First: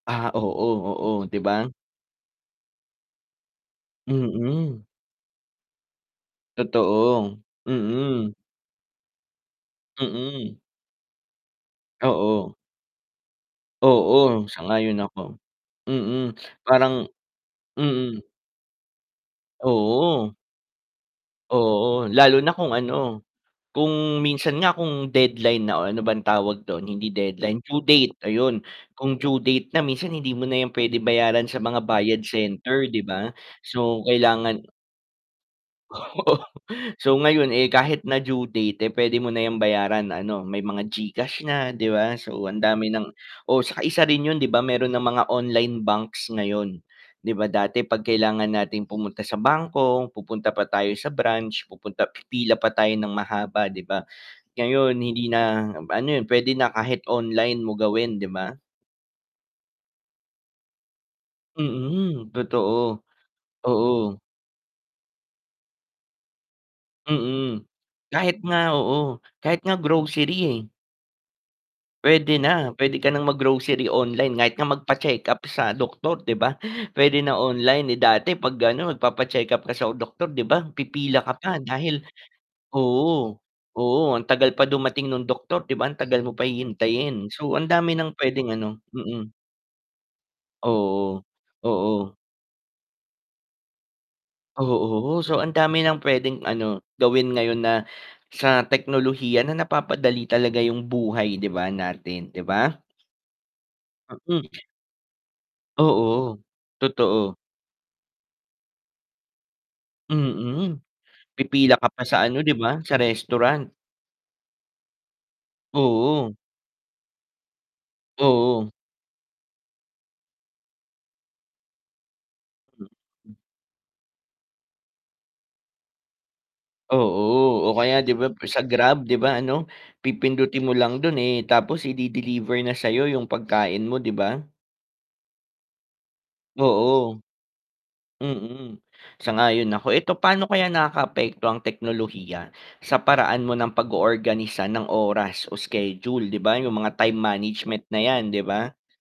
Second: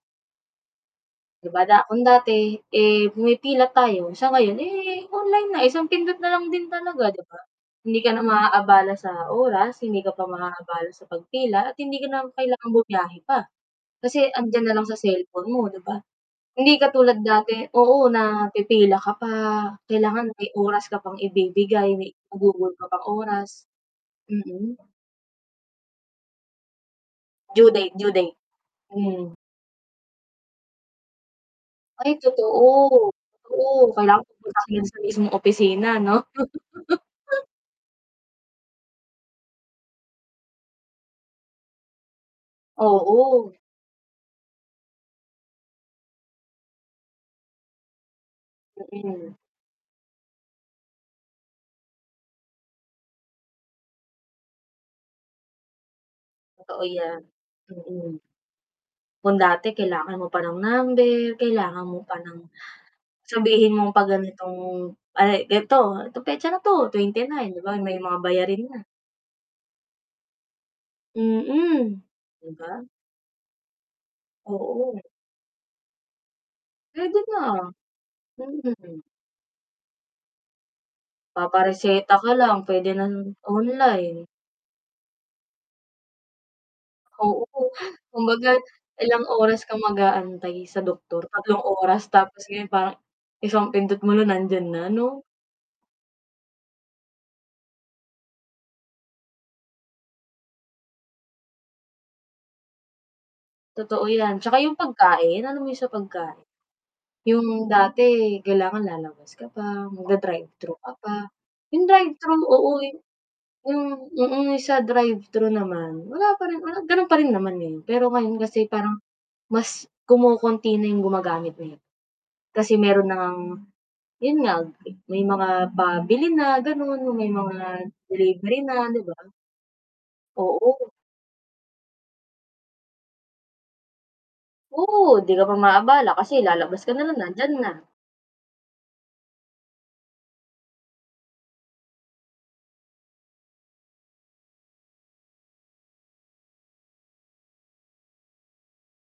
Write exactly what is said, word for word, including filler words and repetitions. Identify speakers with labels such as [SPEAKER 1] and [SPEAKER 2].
[SPEAKER 1] Ah, oo, oo, 'di
[SPEAKER 2] 'Di ba
[SPEAKER 1] ba?
[SPEAKER 2] da kung dati eh, pumipila tayo sa ngayon
[SPEAKER 1] Mm.
[SPEAKER 2] eh, online na, isang pindot na lang din talaga 'di ba?
[SPEAKER 1] Totoo,
[SPEAKER 2] Hindi ka na
[SPEAKER 1] mm.
[SPEAKER 2] maabala sa oras, hindi ka pa
[SPEAKER 1] Mm.
[SPEAKER 2] maabala sa pagpila at hindi ka na
[SPEAKER 1] Oo.
[SPEAKER 2] kailangang bumiyahe pa. Kasi
[SPEAKER 1] Oo,
[SPEAKER 2] 'andiyan na lang sa
[SPEAKER 1] sang-ayon ako.
[SPEAKER 2] cellphone mo 'di ba?
[SPEAKER 1] Mm,
[SPEAKER 2] Hindi
[SPEAKER 1] parang
[SPEAKER 2] katulad dati oo,
[SPEAKER 1] hmm.
[SPEAKER 2] na pipila ka pa, kailangan
[SPEAKER 1] Oo.
[SPEAKER 2] may oras ka pang ibibigay,
[SPEAKER 1] Oo,
[SPEAKER 2] may
[SPEAKER 1] lalo na kung
[SPEAKER 2] igugugol ka pang
[SPEAKER 1] ano,
[SPEAKER 2] oras
[SPEAKER 1] kung minsan nga
[SPEAKER 2] mm.
[SPEAKER 1] kung deadline na o ano bang tawag dun, hindi deadline,
[SPEAKER 2] Due
[SPEAKER 1] due
[SPEAKER 2] date due
[SPEAKER 1] date,
[SPEAKER 2] date.
[SPEAKER 1] ayun. Kung
[SPEAKER 2] Hmm.
[SPEAKER 1] due date na minsan hindi mo na yan puwede bayaran sa mga
[SPEAKER 2] Ay
[SPEAKER 1] bayad
[SPEAKER 2] totoo,
[SPEAKER 1] center 'di ba,
[SPEAKER 2] totoo
[SPEAKER 1] so
[SPEAKER 2] kailangan pumunta
[SPEAKER 1] kailangan
[SPEAKER 2] ka sa mismong opisina 'no?
[SPEAKER 1] Oo, so ngayon eh, kahit na due date eh, pwede mo na yung bayaran ano, may mga Gcash na, 'di ba so ang dami ng
[SPEAKER 2] Oo.
[SPEAKER 1] oo saka isa rin 'yun 'di ba meron ng mga online banks ngayon, 'di ba dati 'pag kailangan nating pumunta
[SPEAKER 2] Mm.
[SPEAKER 1] sa bangko, pupunta pa tayo sa branch, pupunta pipila pa tayo nang mahaba 'di ba, ngayon hindi na ano 'yun puwede na
[SPEAKER 2] Totoo
[SPEAKER 1] kahit
[SPEAKER 2] yan,
[SPEAKER 1] online mo
[SPEAKER 2] mm.
[SPEAKER 1] gawin 'di ba?
[SPEAKER 2] Kung dati kailangan mo pa ng number, kailangan mo pa
[SPEAKER 1] Mm.
[SPEAKER 2] ng
[SPEAKER 1] Totoo.
[SPEAKER 2] sabihin mong 'pag
[SPEAKER 1] Oo.
[SPEAKER 2] ganitong ay, eto, petsa na 'to, twenty-nine 'di
[SPEAKER 1] Mm,
[SPEAKER 2] ba may mga
[SPEAKER 1] kahit nga
[SPEAKER 2] bayarin na.
[SPEAKER 1] oo, kahit nga grocery eh.
[SPEAKER 2] Mm.
[SPEAKER 1] Puwede
[SPEAKER 2] 'Di ba?
[SPEAKER 1] na, puwede ka ng mag-grocery online, kahit nga
[SPEAKER 2] Oo.
[SPEAKER 1] magpa-check-up sa doktor 'di ba?
[SPEAKER 2] Puwede
[SPEAKER 1] Puwede na
[SPEAKER 2] na.
[SPEAKER 1] online, eh, dati 'pag gano
[SPEAKER 2] Mm.
[SPEAKER 1] magpapa-check-up ka sa doktor 'di ba, pipila ka pa dahil
[SPEAKER 2] Papa-reseta ka lang pwede na
[SPEAKER 1] oo, oo,
[SPEAKER 2] online.
[SPEAKER 1] ang tagal pa dumating nung doktor 'di ba ang tagal mo pa hihintayin.
[SPEAKER 2] Oo,
[SPEAKER 1] So ang dami ng
[SPEAKER 2] kumbaga,
[SPEAKER 1] pwedeng ano
[SPEAKER 2] ilang
[SPEAKER 1] mm.
[SPEAKER 2] oras ka mag-aantay sa doktor,
[SPEAKER 1] Oo,
[SPEAKER 2] tatlong oras
[SPEAKER 1] oo.
[SPEAKER 2] tapos ngayon parang isang pindot mo nandiyan na
[SPEAKER 1] Oo,
[SPEAKER 2] 'no?
[SPEAKER 1] so ang dami ng pwedeng ano, gawin ngayon na sa teknolohiya na napapadali talaga yung buhay 'di ba, natin, 'di ba?
[SPEAKER 2] Totoo yan,
[SPEAKER 1] Mm.
[SPEAKER 2] 'tsaka yung pagkain, alam mo yung sa
[SPEAKER 1] Oo,
[SPEAKER 2] pagkain?
[SPEAKER 1] totoo.
[SPEAKER 2] Yung dati kailangan lalabas ka pa, magda-drive thru
[SPEAKER 1] Mm.
[SPEAKER 2] ka pa,
[SPEAKER 1] Pipila ka
[SPEAKER 2] yung
[SPEAKER 1] pa sa ano
[SPEAKER 2] drive-thru,
[SPEAKER 1] 'di
[SPEAKER 2] oo
[SPEAKER 1] ba, sa restaurant.
[SPEAKER 2] yung hmm, mm, sa drive-thru naman,
[SPEAKER 1] Oo.
[SPEAKER 2] wala pa rin, wala ganu'n pa rin naman ngayon pero ngayon kasi
[SPEAKER 1] Oo.
[SPEAKER 2] parang, mas kumokonti na yung gumagamit eh. Kasi meron na
[SPEAKER 1] [unintelligible]
[SPEAKER 2] ngang, 'yun nga, may mga pabili na gano'n may mga
[SPEAKER 1] Oo, 'o kaya 'di ba
[SPEAKER 2] delivery
[SPEAKER 1] sa
[SPEAKER 2] na, di
[SPEAKER 1] Grab 'di
[SPEAKER 2] ba?
[SPEAKER 1] ba ano, pipindutin mo
[SPEAKER 2] Oo.
[SPEAKER 1] lang dun eh, tapos i-de-deliver na sa'yo yung pagkain mo 'di ba?
[SPEAKER 2] Oo. 'Di ka pa maabala kasi lalabas ka na
[SPEAKER 1] Oo.
[SPEAKER 2] lang nandiyan na.
[SPEAKER 1] Mm. Sang-ayon ako. Eto, paano kaya nakaka-apekto ang teknolohiya? Sa paraan mo ng pago-organisa ng oras o schedule 'di ba yung mga time management na yan, 'di ba?